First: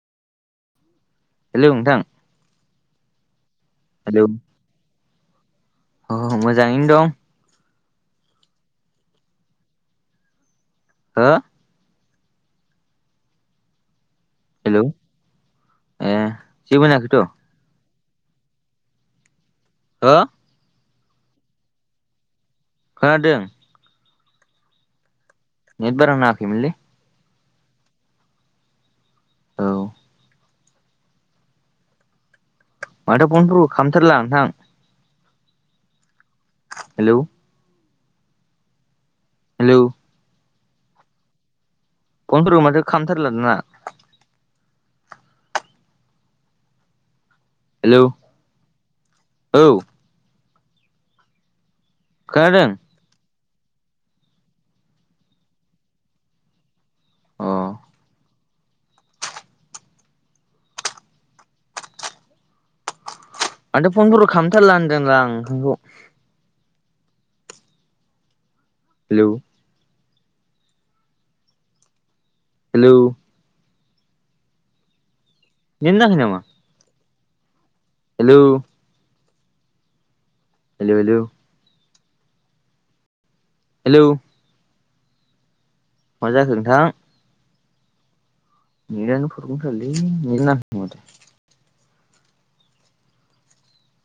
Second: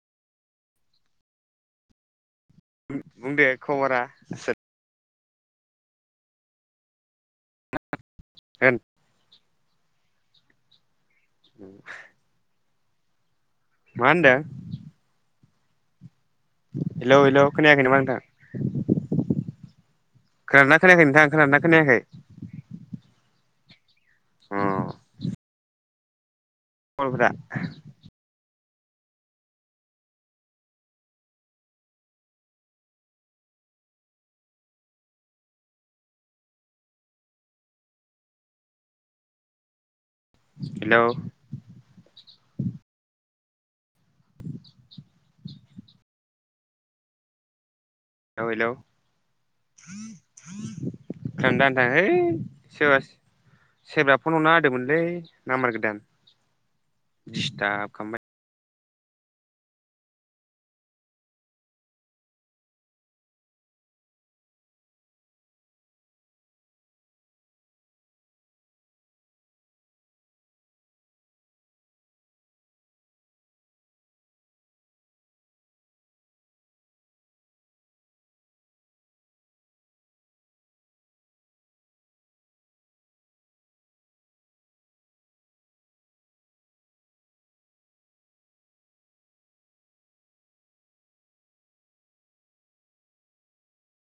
Hello नोंथां बुं दे खबरा हेलौ अ मोजाङैनो दं [unintelligible] हो उम मा होनदों हेलौ ए जेबो होनाखैथ' हेलौ हेलौ खोनयाखै नामा नोंथां हो खोनादोंना खोनायाखै नोंथां खोनादोंना खोनायाखै खोनादों उम। नेद बारा नांङाखैमोन‌लै। बरफ्रा। औ। माथो फनथु खालामथारलाां नोंथां। हेलौ। हेलौ। हेलौ। फन फोरबो माथो खाम थारला दाना। हेलौ लौ हेलौ औ फ्लानदान। ए है खोनादों सेबास सेरब्रा फन हरना होदोंमोनलै नाम्बार गोदान। अ दिस्थाब खामबा मथो फनफोरबो खालामथारला होनदों आं नोंगौ। हेलौ। हेलौ। नेद नांङाखै नामा? हेलौ। Hello hello. हेलौ। मा जाखो नोथा। नेदानो फबेजम थारलै नेद नांङाखै खोमा।